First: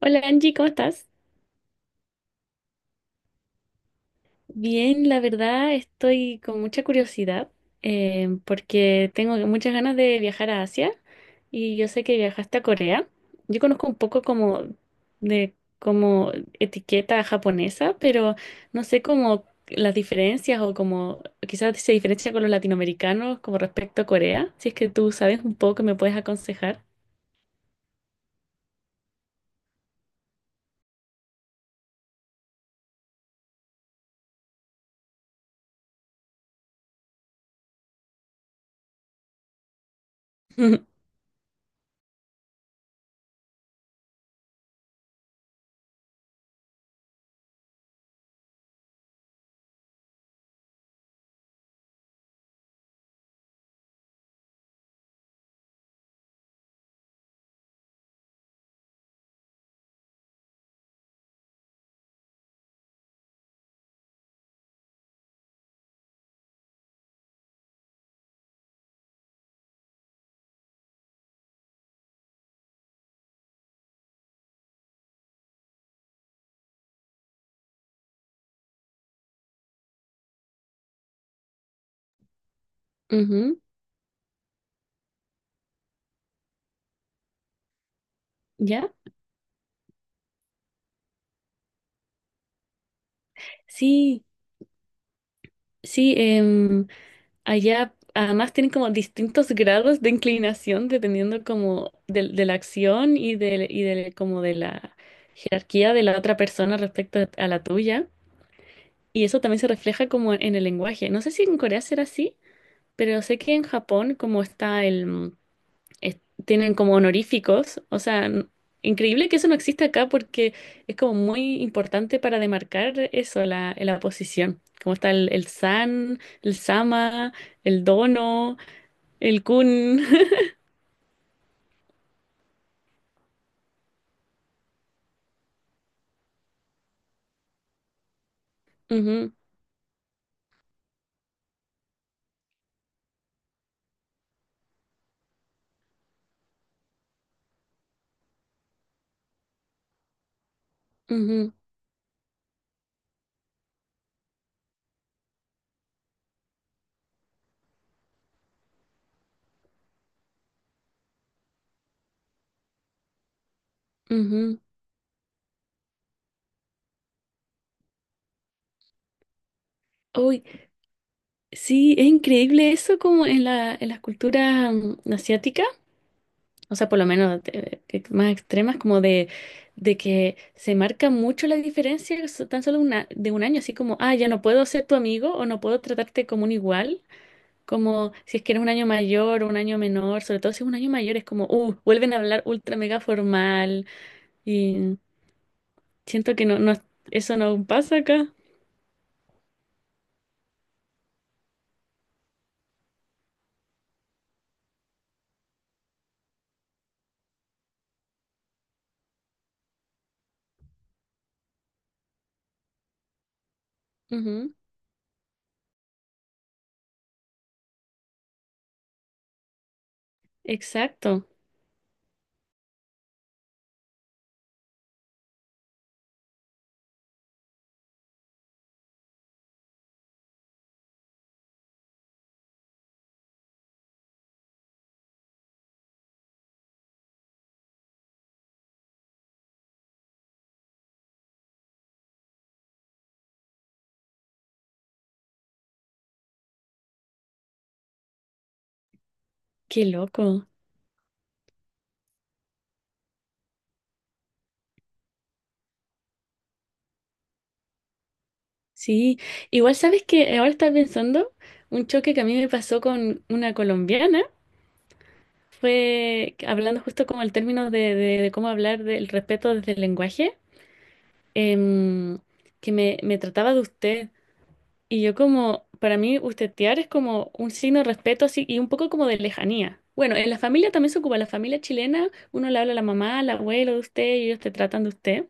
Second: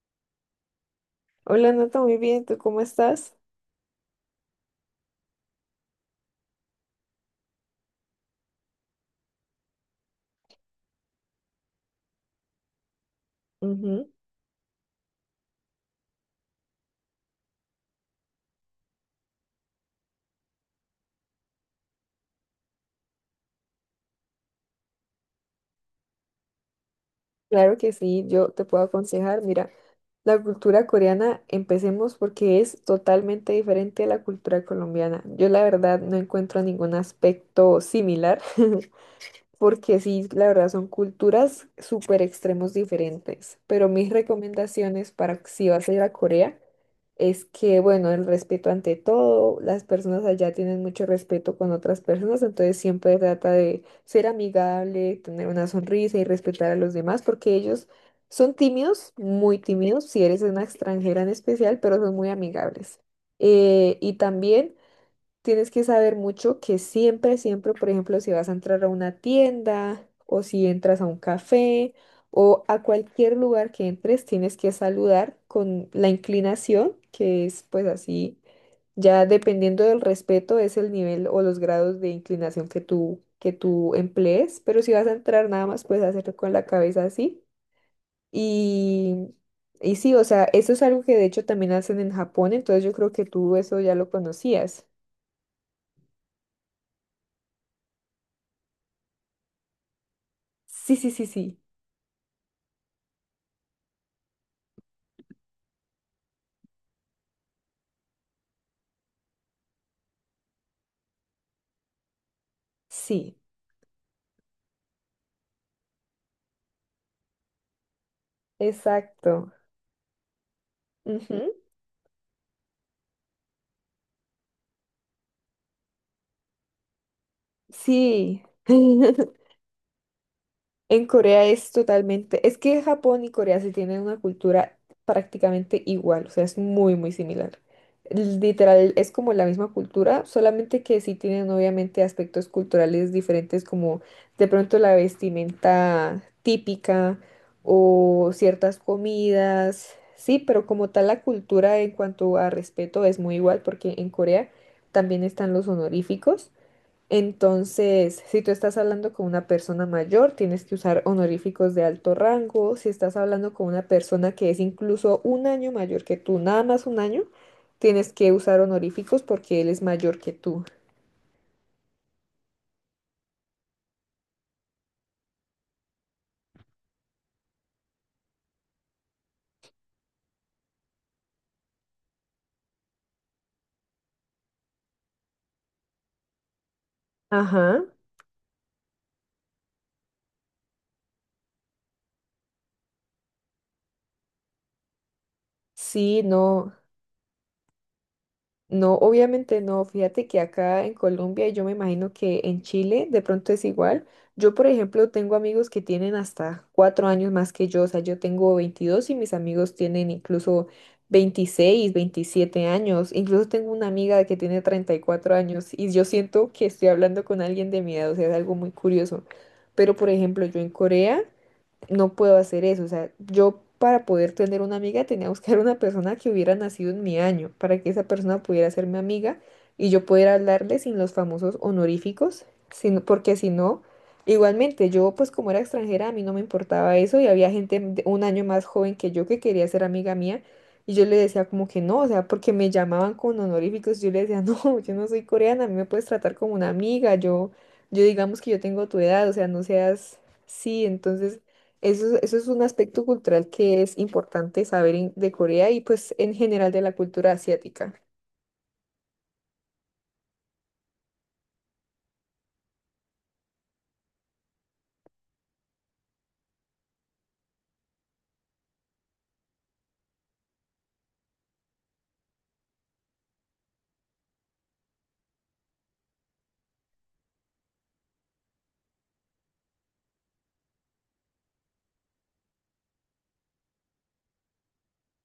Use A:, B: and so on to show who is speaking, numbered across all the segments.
A: Hola Angie, ¿cómo estás?
B: Hola, Nata, muy bien, ¿tú cómo estás?
A: Bien, la verdad estoy con mucha curiosidad porque tengo muchas ganas de viajar a Asia y yo sé que viajaste a Corea. Yo conozco un
B: Ujú.
A: poco como etiqueta japonesa, pero no sé cómo las diferencias o como quizás se diferencia con los latinoamericanos como respecto a Corea. Si es que tú sabes un poco, me puedes aconsejar.
B: Claro que sí, yo te puedo aconsejar. Mira, la cultura coreana, empecemos porque es totalmente diferente a la cultura colombiana. Yo la verdad no encuentro ningún aspecto similar. Porque sí, la verdad son culturas súper extremos diferentes. Pero mis recomendaciones para si vas a ir a Corea es que, bueno, el respeto ante todo, las personas allá tienen mucho respeto con otras personas, entonces siempre trata de ser amigable, tener una sonrisa y respetar a los demás, porque ellos son tímidos, muy tímidos, si eres una extranjera en especial, pero son muy amigables. Y también... Tienes que saber mucho que siempre, siempre, por ejemplo, si vas a entrar a una tienda o si entras a un café o a cualquier lugar que entres, tienes que saludar con la inclinación, que es pues así, ya dependiendo del respeto es el nivel o los grados de inclinación que tú, que
A: Ujú.
B: tú emplees, pero si vas a entrar nada más puedes hacerlo con la cabeza así
A: ¿Ya?
B: y... Y sí, o sea, eso es algo que de hecho también hacen en Japón, entonces yo creo que tú eso ya lo
A: Sí,
B: conocías.
A: sí. Allá además tienen como distintos grados de inclinación
B: Sí, sí, sí,
A: dependiendo
B: sí.
A: como de la acción y como de la jerarquía de la otra persona respecto a la tuya. Y eso también se refleja como en el lenguaje. No sé si en Corea será así, pero sé
B: Sí,
A: que en Japón como está el tienen como honoríficos. O sea, increíble que eso
B: exacto.
A: no existe acá porque es como
B: Ujú.
A: muy importante para demarcar eso, la posición. Como está el san, el sama, el
B: Sí.
A: dono. El Kun.
B: En Corea es totalmente, es que Japón y Corea se tienen una cultura prácticamente igual, o sea, es muy, muy similar. Literal, es como
A: Ujú,
B: la misma cultura, solamente que sí tienen obviamente aspectos culturales diferentes, como de pronto la vestimenta típica o ciertas comidas, sí, pero como tal la
A: ujú,
B: cultura en cuanto a respeto es muy igual, porque en Corea también están los honoríficos. Entonces, si tú estás hablando con una persona mayor, tienes que usar honoríficos de alto rango. Si estás hablando con una persona que es
A: ujú.
B: incluso un año mayor que tú, nada más un año, tienes que usar honoríficos porque él es mayor que
A: Uy,
B: tú.
A: sí, es increíble eso como en en las culturas asiáticas, o sea, por lo menos que más extremas, de que se marca mucho la diferencia tan solo una, de un año, así como, ah, ya no puedo ser tu amigo o no puedo tratarte como un igual,
B: Ajá.
A: como si es que eres un año mayor o un año menor, sobre todo si es un año mayor, es como, vuelven a hablar ultra mega formal y
B: Sí,
A: siento que
B: no.
A: no, eso no pasa acá.
B: No, obviamente no. Fíjate que acá en Colombia y yo me imagino que en Chile de pronto es igual. Yo, por ejemplo, tengo amigos que tienen hasta 4 años más que yo. O sea, yo tengo 22 y mis amigos tienen incluso 26, 27 años. Incluso tengo una amiga que tiene 34 años y yo siento que estoy hablando con alguien de mi edad. O sea, es algo muy curioso. Pero, por ejemplo, yo en Corea
A: Exacto,
B: no puedo hacer eso. O sea, yo para poder tener una amiga tenía que buscar una persona que hubiera nacido en mi año, para que esa persona pudiera ser mi amiga y yo pudiera hablarle sin los famosos honoríficos, sino, porque si no, igualmente yo pues como era extranjera a mí no me importaba eso y había gente de un año más joven que yo que quería ser amiga mía. Y yo le decía como que no, o sea, porque me llamaban con honoríficos, yo le decía, no, yo no soy coreana, a mí me puedes tratar como una amiga, yo digamos que yo tengo tu edad, o sea, no
A: qué
B: seas,
A: loco.
B: sí, entonces eso es un aspecto cultural que es importante saber de Corea y pues en general de la cultura asiática.
A: Sí, igual sabes que ahora estás pensando, un choque que a mí me pasó con una colombiana fue que hablando justo como el término de cómo hablar del respeto desde el lenguaje, em, que me trataba de usted. Y yo como, para mí, ustedear es como un signo de respeto así y un poco como de lejanía. Bueno, en la familia también se ocupa, la familia chilena, uno le habla a la mamá, al abuelo de usted y ellos te tratan de usted.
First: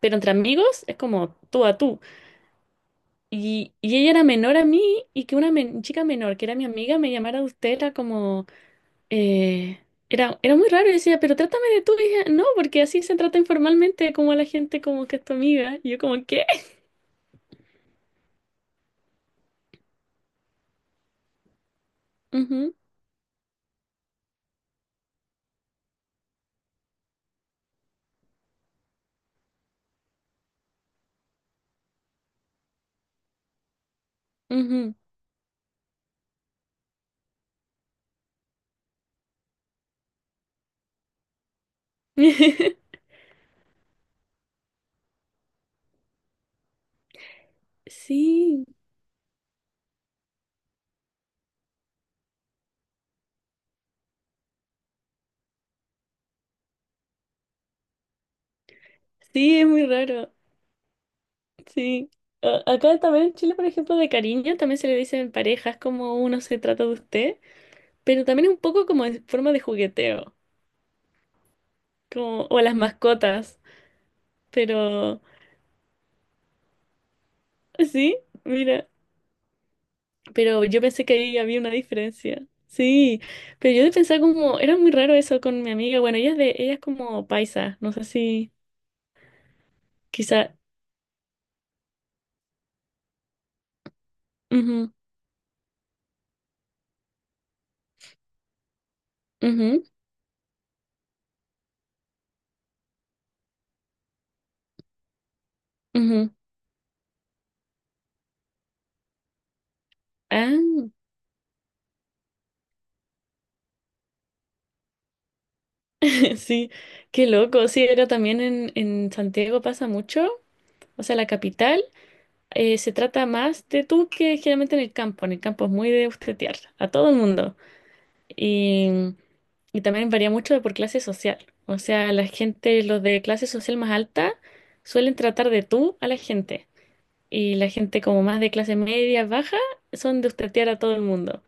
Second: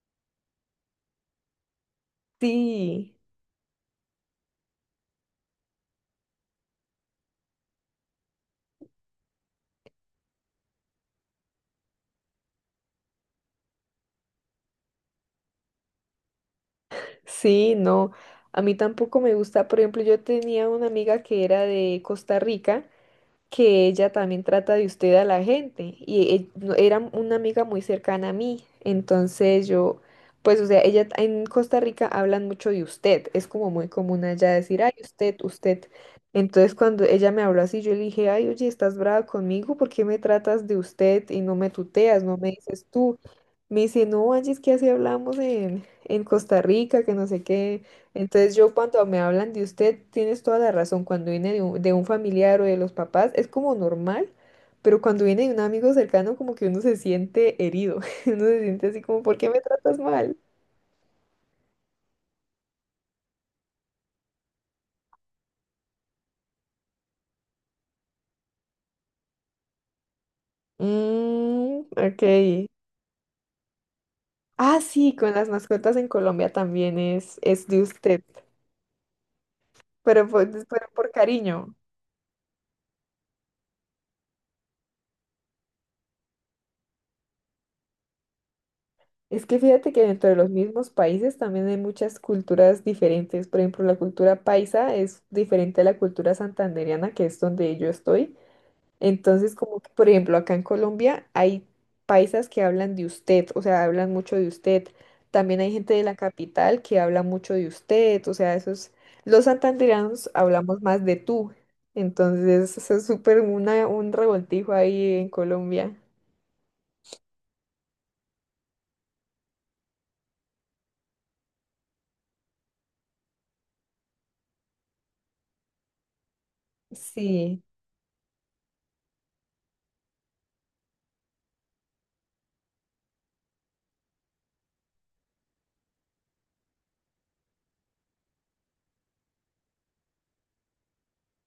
A: Pero entre amigos es como tú a tú.
B: Sí,
A: Y ella era menor a mí y que una chica menor, que era mi amiga, me llamara usted, era como... eh, era muy raro, yo decía, pero trátame de tú, y ella, no, porque así se trata informalmente como a la gente como que es tu amiga. Y yo como, ¿qué?
B: sí, no. A mí tampoco me gusta. Por ejemplo, yo tenía una amiga que era de Costa
A: Ujú,
B: Rica. Que ella también trata de usted a la gente y era una amiga muy cercana a mí. Entonces yo, pues o sea, ella en Costa Rica hablan mucho de usted, es como muy común allá decir, ay,
A: ujú.
B: usted, usted. Entonces cuando ella me habló así, yo le dije, ay, oye, estás brava conmigo, ¿por qué me tratas de usted y no me tuteas, no me dices tú? Me dice, no, Angie, es que así hablamos en Costa Rica, que no sé qué. Entonces
A: Sí,
B: yo cuando me hablan de usted, tienes toda la razón, cuando viene de un familiar o de los papás es como normal, pero cuando viene de un amigo cercano como que uno se siente herido, uno se siente así como, ¿por qué
A: sí,
B: me
A: es muy
B: tratas
A: raro,
B: mal?
A: sí. Acá también en Chile, por ejemplo, de cariño, también se le dice en parejas como uno se trata de usted, pero también es un poco como en forma de jugueteo,
B: Mm, ok.
A: como, o a las mascotas,
B: Ah, sí,
A: pero...
B: con las mascotas en Colombia también es de
A: Sí,
B: usted,
A: mira.
B: pero
A: Pero
B: por,
A: yo
B: pero
A: pensé
B: por
A: que ahí había una
B: cariño.
A: diferencia. Sí, pero yo pensaba como, era muy raro eso con mi amiga. Bueno, ella es de, ella es como paisa, no sé si
B: Es que fíjate que dentro de los
A: quizá.
B: mismos países también hay muchas culturas diferentes. Por ejemplo, la cultura
A: Ujú,
B: paisa es diferente a la cultura santandereana, que es donde yo estoy. Entonces, como
A: ujú,
B: que, por ejemplo, acá en Colombia hay paisas que hablan de usted, o sea, hablan mucho de usted. También hay gente de la
A: ujú.
B: capital que habla mucho de usted, o sea, esos, los santandereanos hablamos
A: Ah,
B: más de tú. Entonces, eso es súper una, un revoltijo ahí en Colombia.
A: sí, qué loco. Sí, era también en Santiago pasa mucho. O sea, la capital se trata más de tú que generalmente en el campo. En el campo es muy de ustedear a todo el mundo.
B: Sí,
A: Y, y también varía mucho de por clase social. O sea, la gente, los de clase social más alta, suelen tratar de tú a la gente. Y la gente como más de clase media, baja, son de ustedear a todo el mundo.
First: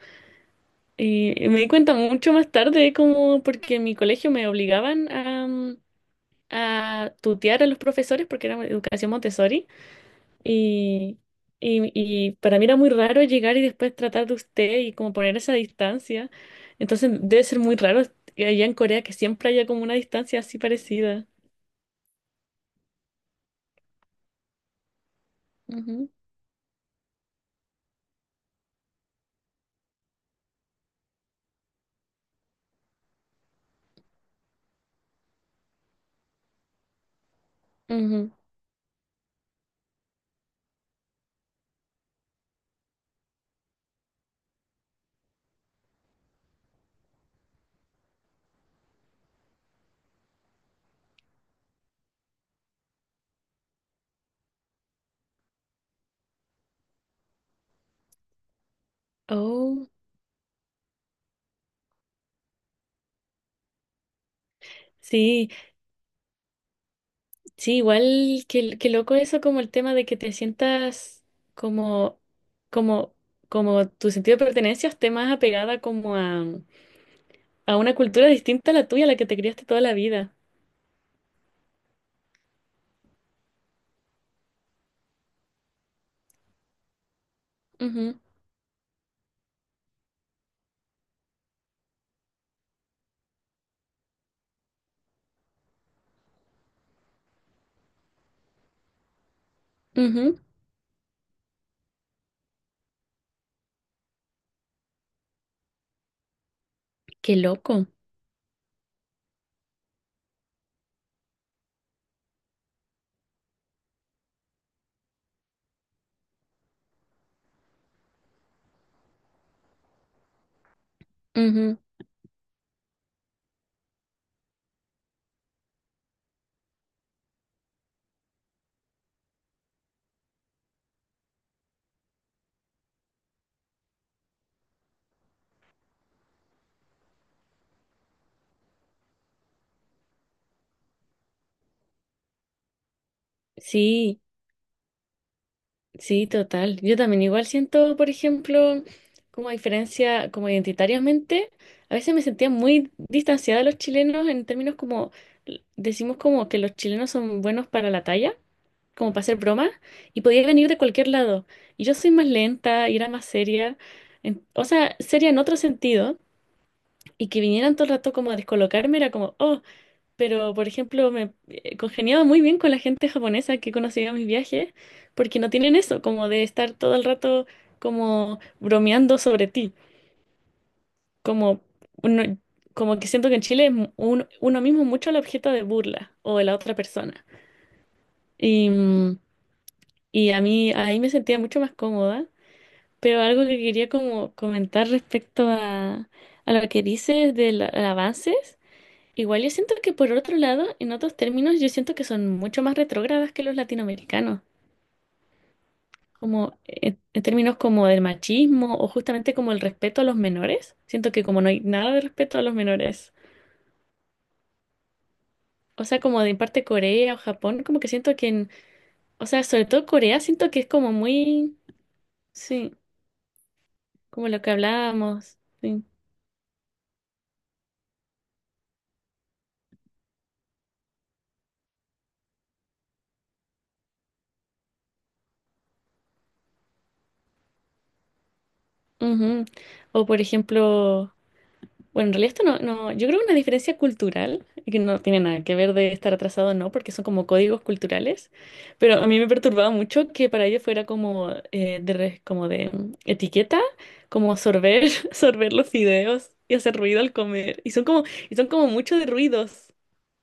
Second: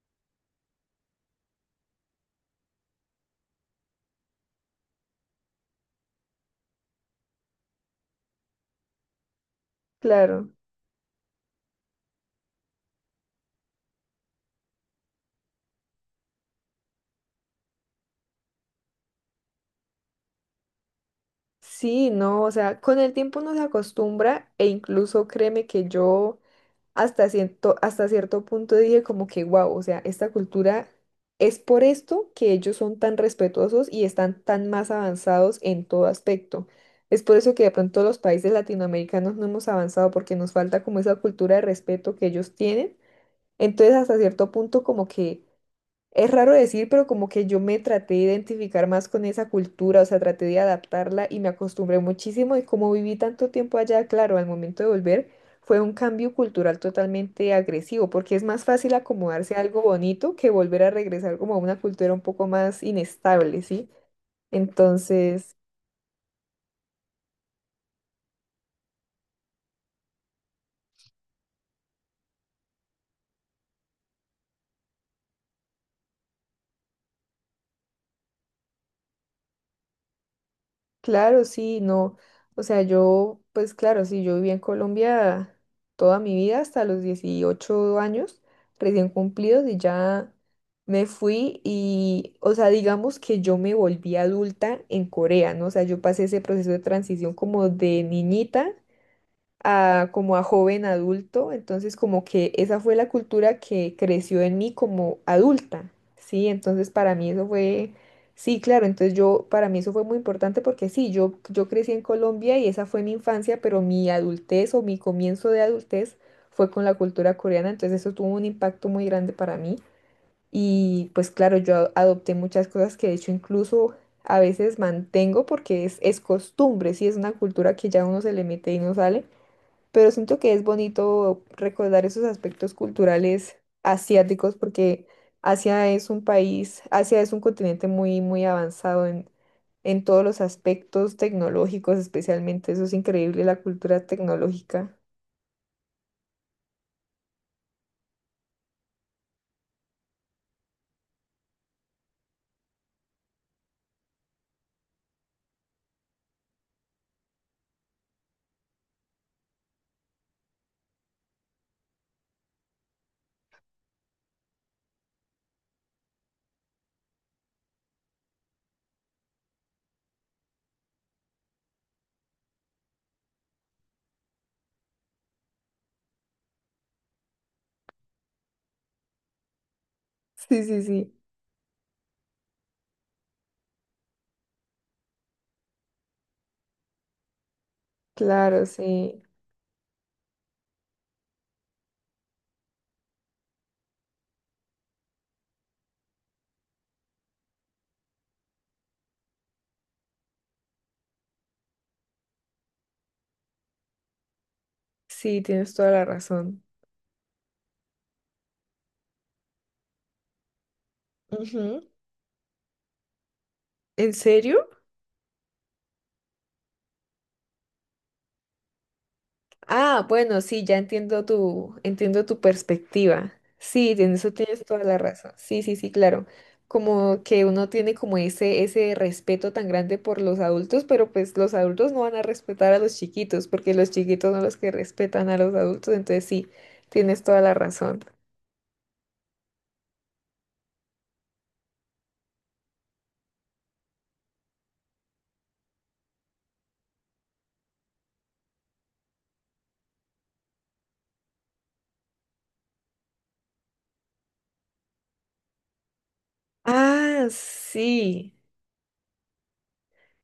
A: Y me di cuenta mucho más tarde, como porque en mi colegio me obligaban a a tutear a los profesores porque era educación Montessori.
B: claro.
A: Y, y para mí era muy raro llegar y después tratar de usted y como poner esa distancia. Entonces debe ser muy raro que allá en Corea que siempre haya como una distancia así parecida.
B: Sí, no, o sea, con el tiempo uno se acostumbra e incluso créeme que
A: Ujú,
B: yo hasta cierto punto dije como que, wow, o sea, esta cultura es por esto que ellos son tan respetuosos y están tan más avanzados en todo aspecto. Es por eso que de pronto los
A: ujú.
B: países latinoamericanos no hemos avanzado porque nos falta como esa cultura de respeto que ellos tienen. Entonces, hasta cierto punto como que es raro decir, pero como que yo me traté de identificar más con esa cultura, o sea, traté de adaptarla y me acostumbré muchísimo y como viví tanto tiempo allá, claro, al momento de volver fue un cambio cultural totalmente agresivo, porque es más fácil acomodarse a algo
A: Oh,
B: bonito que volver a regresar como a una cultura un poco más inestable, ¿sí?
A: sí,
B: Entonces,
A: sí, igual que loco eso como el tema de que te sientas como, como, como tu sentido de pertenencia esté más apegada a una cultura distinta a la tuya, a la que te criaste toda la vida.
B: claro, sí, no. O sea, yo, pues claro, sí, yo viví en Colombia toda mi vida hasta los 18 años, recién cumplidos, y ya me fui y, o sea, digamos que yo me volví adulta en Corea, ¿no? O sea, yo pasé ese proceso de transición como de niñita
A: Ujú,
B: a,
A: ujú.
B: como a joven adulto, entonces como que esa fue la cultura que creció en mí como adulta, ¿sí? Entonces para mí
A: Qué
B: eso
A: loco.
B: fue, sí, claro, entonces yo, para mí eso fue muy importante porque sí, yo crecí en Colombia y esa fue mi infancia, pero mi adultez o mi comienzo de adultez fue con la cultura coreana, entonces eso tuvo un impacto muy grande para mí y pues claro, yo
A: Ujú.
B: adopté muchas cosas que de hecho incluso... A veces mantengo porque es costumbre, sí, es una cultura que ya uno se le mete y no sale pero siento que es bonito recordar esos aspectos culturales asiáticos porque Asia es un país, Asia es un continente muy, muy avanzado en todos los aspectos tecnológicos, especialmente. Eso es increíble, la cultura
A: Sí.
B: tecnológica.
A: Sí, total. Yo también igual siento, por ejemplo, como diferencia, como identitariamente, a veces me sentía muy distanciada de los chilenos en términos como, decimos como que los chilenos son buenos para la talla, como para hacer bromas, y podía venir de cualquier lado. Y yo soy más lenta y era más seria, o sea, seria en otro sentido, y que vinieran todo el rato como a descolocarme era como, oh, pero, por ejemplo, me congeniaba muy bien con la gente japonesa que conocía en mis viajes, porque no tienen eso, como de estar todo el rato como bromeando sobre ti,
B: Sí, sí, sí,
A: como, uno- como que siento que en Chile es uno mismo mucho el objeto de burla o de la otra persona.
B: claro,
A: Y
B: sí,
A: y a mí ahí me sentía mucho más cómoda, pero algo que quería como comentar respecto a lo que dices de los avances. Igual yo siento que por otro lado, en otros términos, yo siento que son mucho más retrógradas que los latinoamericanos,
B: sí, tienes toda la
A: como
B: razón.
A: en términos como del machismo o justamente como el respeto a los menores. Siento que como no hay
B: Ujú.
A: nada de respeto a los menores.
B: ¿En serio?
A: O sea, como de parte Corea o Japón, como que siento que en, o sea, sobre todo
B: Ah,
A: Corea,
B: bueno,
A: siento que
B: sí,
A: es
B: ya
A: como
B: entiendo
A: muy,
B: tu
A: sí,
B: perspectiva. Sí, en
A: como
B: eso
A: lo que
B: tienes toda la razón.
A: hablábamos,
B: Sí, sí,
A: sí.
B: sí, claro. Como que uno tiene como ese respeto tan grande por los adultos, pero pues los adultos no van a respetar a los chiquitos, porque los chiquitos son los que respetan a los adultos, entonces sí, tienes toda la razón.
A: Ujú. O por ejemplo, bueno, en realidad esto no, yo creo que una diferencia cultural, y que no tiene nada que ver de estar atrasado o no, porque son como códigos culturales, pero a mí me perturbaba mucho que para ellos fuera como como de etiqueta, como sorber, sorber los fideos y hacer ruido al
B: Ah,
A: comer,
B: sí.
A: y son como mucho de ruidos.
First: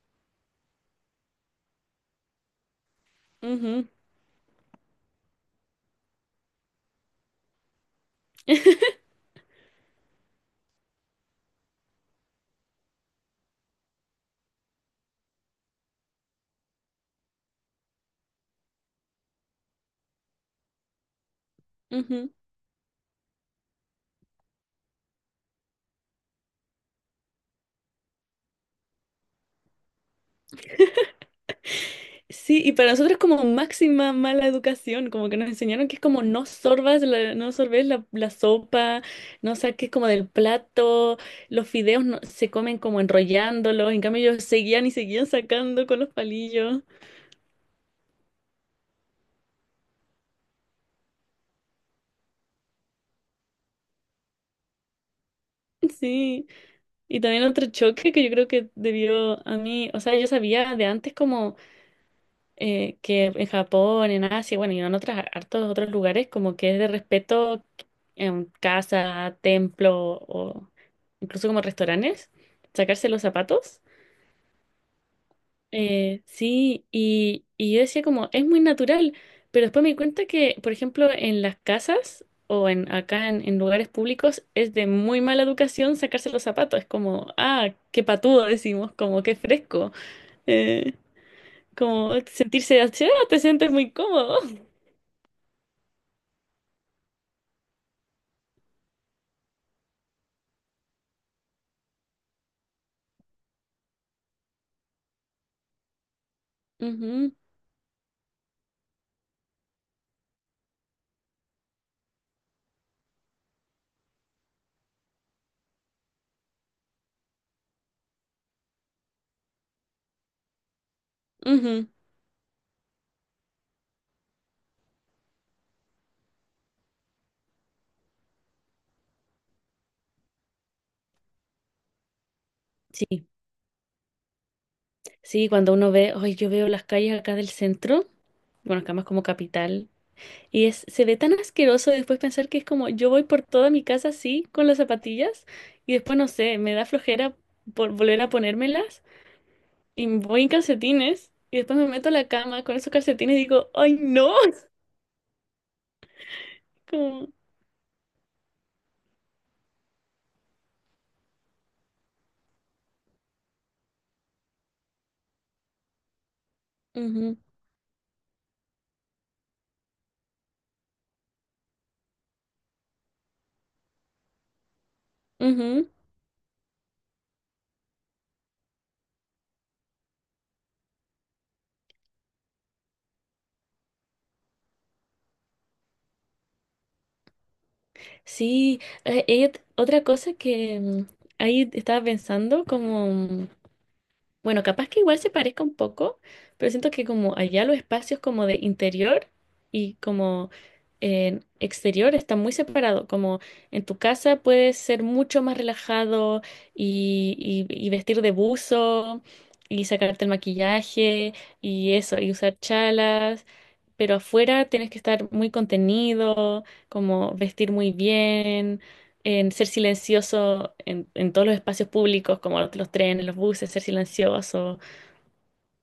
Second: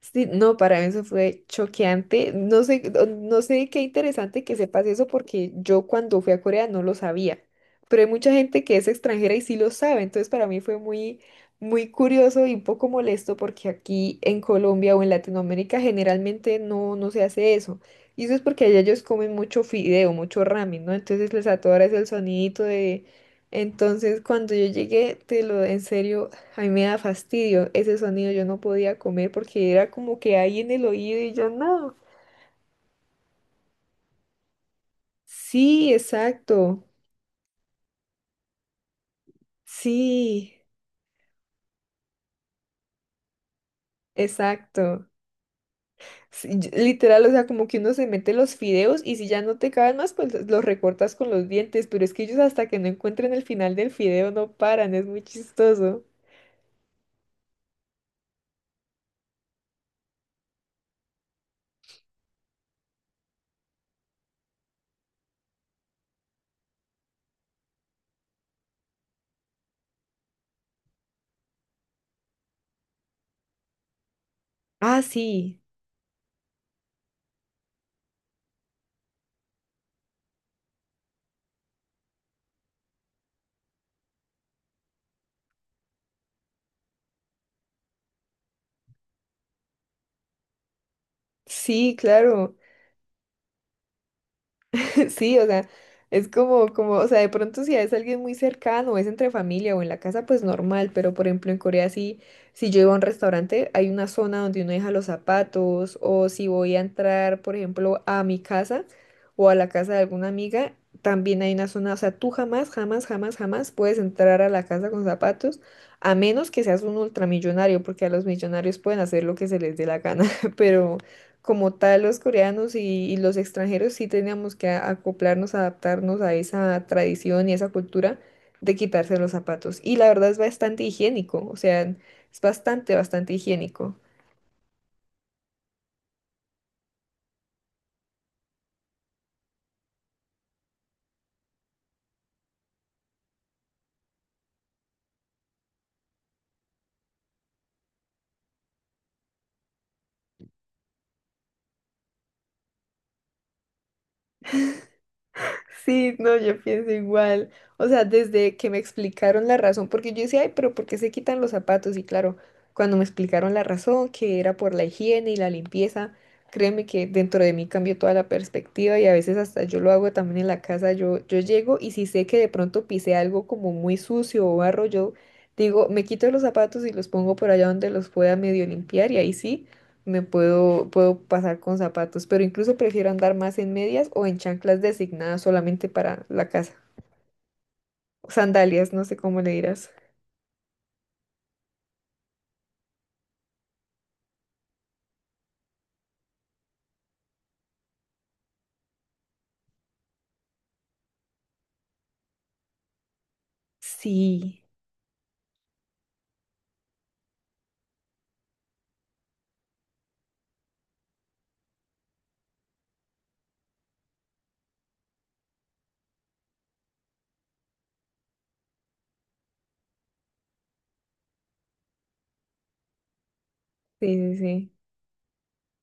B: Sí, no, para mí eso fue choqueante. No sé, no sé qué
A: Ujú,
B: interesante que sepas eso porque yo cuando fui a Corea no lo sabía, pero hay mucha gente que es extranjera y sí lo sabe, entonces para mí fue muy, muy curioso y un poco molesto porque aquí en Colombia o en Latinoamérica generalmente no, no se hace eso. Y eso es porque allá ellos comen mucho fideo, mucho ramen, ¿no? Entonces les atoras el
A: ujú.
B: sonidito de... Entonces cuando yo llegué, te lo en serio. A mí me da fastidio ese sonido, yo no podía comer porque era como que ahí en el oído y yo no.
A: Sí, y para nosotros es como máxima mala educación, como que nos enseñaron
B: Sí,
A: que es como no
B: exacto.
A: sorbas, no sorbes la sopa, no saques como del
B: Sí,
A: plato, los fideos se comen como enrollándolos, en cambio ellos seguían y
B: exacto.
A: seguían sacando con los
B: Sí, yo-
A: palillos.
B: literal, o sea, como que uno se mete los fideos y si ya no te caben más, pues los recortas con los dientes, pero es que ellos hasta que no encuentren el final del fideo no paran, es muy chistoso.
A: Sí, y también otro choque que yo creo que debió a mí, o sea, yo sabía de antes como que en Japón, en Asia, bueno, y en otros hartos otros lugares, como que es de respeto en casa, templo o incluso como restaurantes, sacarse los zapatos.
B: Ah, sí,
A: Sí, y yo decía como, es muy natural, pero después me di cuenta que, por ejemplo, en las casas o en acá en lugares públicos es de muy mala educación sacarse los zapatos, es como, ah, qué patudo decimos, como qué fresco, eh,
B: sí,
A: como
B: claro.
A: sentirse así, ah, te sientes muy cómodo.
B: Sí, o sea, es como, como, o sea, de pronto si es alguien muy cercano, es entre familia o en la casa, pues normal, pero por ejemplo en Corea sí, si yo iba a un restaurante, hay una zona donde uno deja los zapatos, o si voy a
A: Ujú,
B: entrar, por ejemplo, a mi casa o a la casa de alguna amiga, también hay una zona, o sea, tú jamás, jamás, jamás, jamás puedes entrar a la casa con zapatos, a menos que seas un ultramillonario, porque a los millonarios pueden hacer lo que se les dé la gana, pero como
A: ujú.
B: tal los coreanos y los extranjeros sí teníamos que acoplarnos, adaptarnos a esa tradición y esa cultura de quitarse los zapatos. Y la verdad es bastante higiénico, o sea, es bastante,
A: Sí,
B: bastante higiénico.
A: sí, cuando uno ve, hoy yo veo las calles acá del centro, bueno, acá más como capital, y es, se ve tan asqueroso después pensar que es como yo voy por toda mi casa así, con las zapatillas, y después no sé, me da flojera por volver a ponérmelas, y voy en calcetines, y después me meto a la cama con esos calcetines y digo, ¡ay no!
B: Sí, no, yo pienso
A: Como,
B: igual. O sea, desde que me explicaron la razón, porque yo decía, ay, pero ¿por qué se quitan los zapatos? Y claro, cuando me explicaron la razón, que era por la higiene y la limpieza, créeme que
A: ujú,
B: dentro de mí cambió toda la perspectiva y a veces hasta yo lo hago también en la casa. Yo llego y si sé que de pronto pisé algo como muy sucio o barro, yo digo,
A: ujú.
B: me quito los zapatos y los pongo por allá donde los pueda medio limpiar y ahí sí. Me puedo pasar con zapatos, pero incluso prefiero andar más en medias o en chanclas designadas solamente para la casa.
A: Sí,
B: Sandalias, no sé cómo
A: y
B: le dirás.
A: otra cosa que ahí estaba pensando, bueno, capaz que igual se parezca un poco, pero siento que como allá los espacios como de interior y como en exterior están muy separados. Como en tu casa
B: Sí,
A: puedes ser mucho más relajado y vestir de buzo y sacarte el maquillaje y eso, y usar chalas, pero afuera tienes que estar muy contenido, como vestir muy bien en ser silencioso en todos los espacios públicos, como los trenes, los buses, ser
B: sí, sí, sí.
A: silencioso.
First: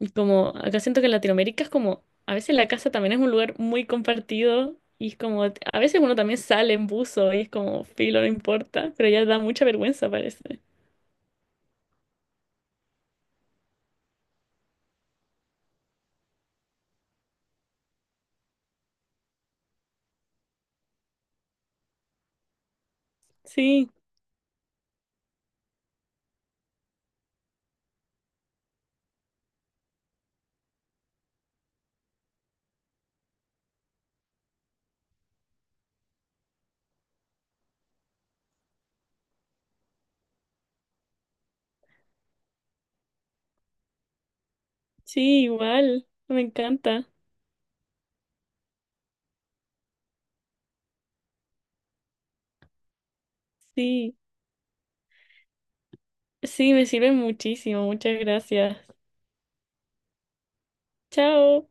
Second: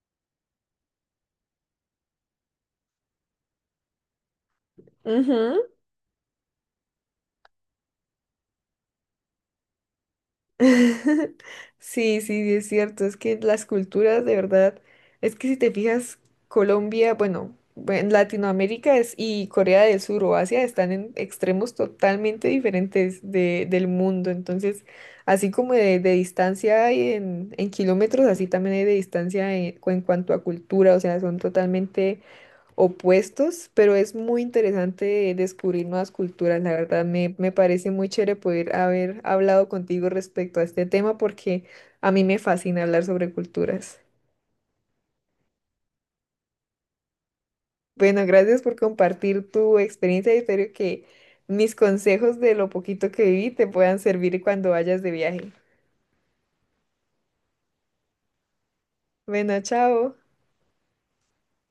A: Y como acá siento que en Latinoamérica es como, a veces la casa también es un lugar muy compartido y es como,
B: Ujú.
A: a veces uno también sale en buzo y es como, filo, no importa, pero ya da mucha vergüenza, parece.
B: Sí, sí, es cierto, es que las culturas de verdad, es que si te fijas, Colombia, bueno, en Latinoamérica y Corea del Sur o Asia están en extremos totalmente diferentes del
A: Sí,
B: mundo, entonces, así como de distancia hay en kilómetros, así también hay de distancia en cuanto a cultura, o sea, son totalmente opuestos, pero es muy interesante descubrir nuevas culturas. La verdad, me parece muy chévere poder haber hablado contigo respecto a este tema porque a mí me fascina hablar sobre culturas.
A: sí, igual, me encanta.
B: Bueno, gracias por compartir tu experiencia y espero que mis consejos de lo poquito que viví te puedan
A: Sí,
B: servir cuando vayas de viaje.
A: sí, me sirve muchísimo, muchas gracias.
B: Bueno, chao.
A: Chao.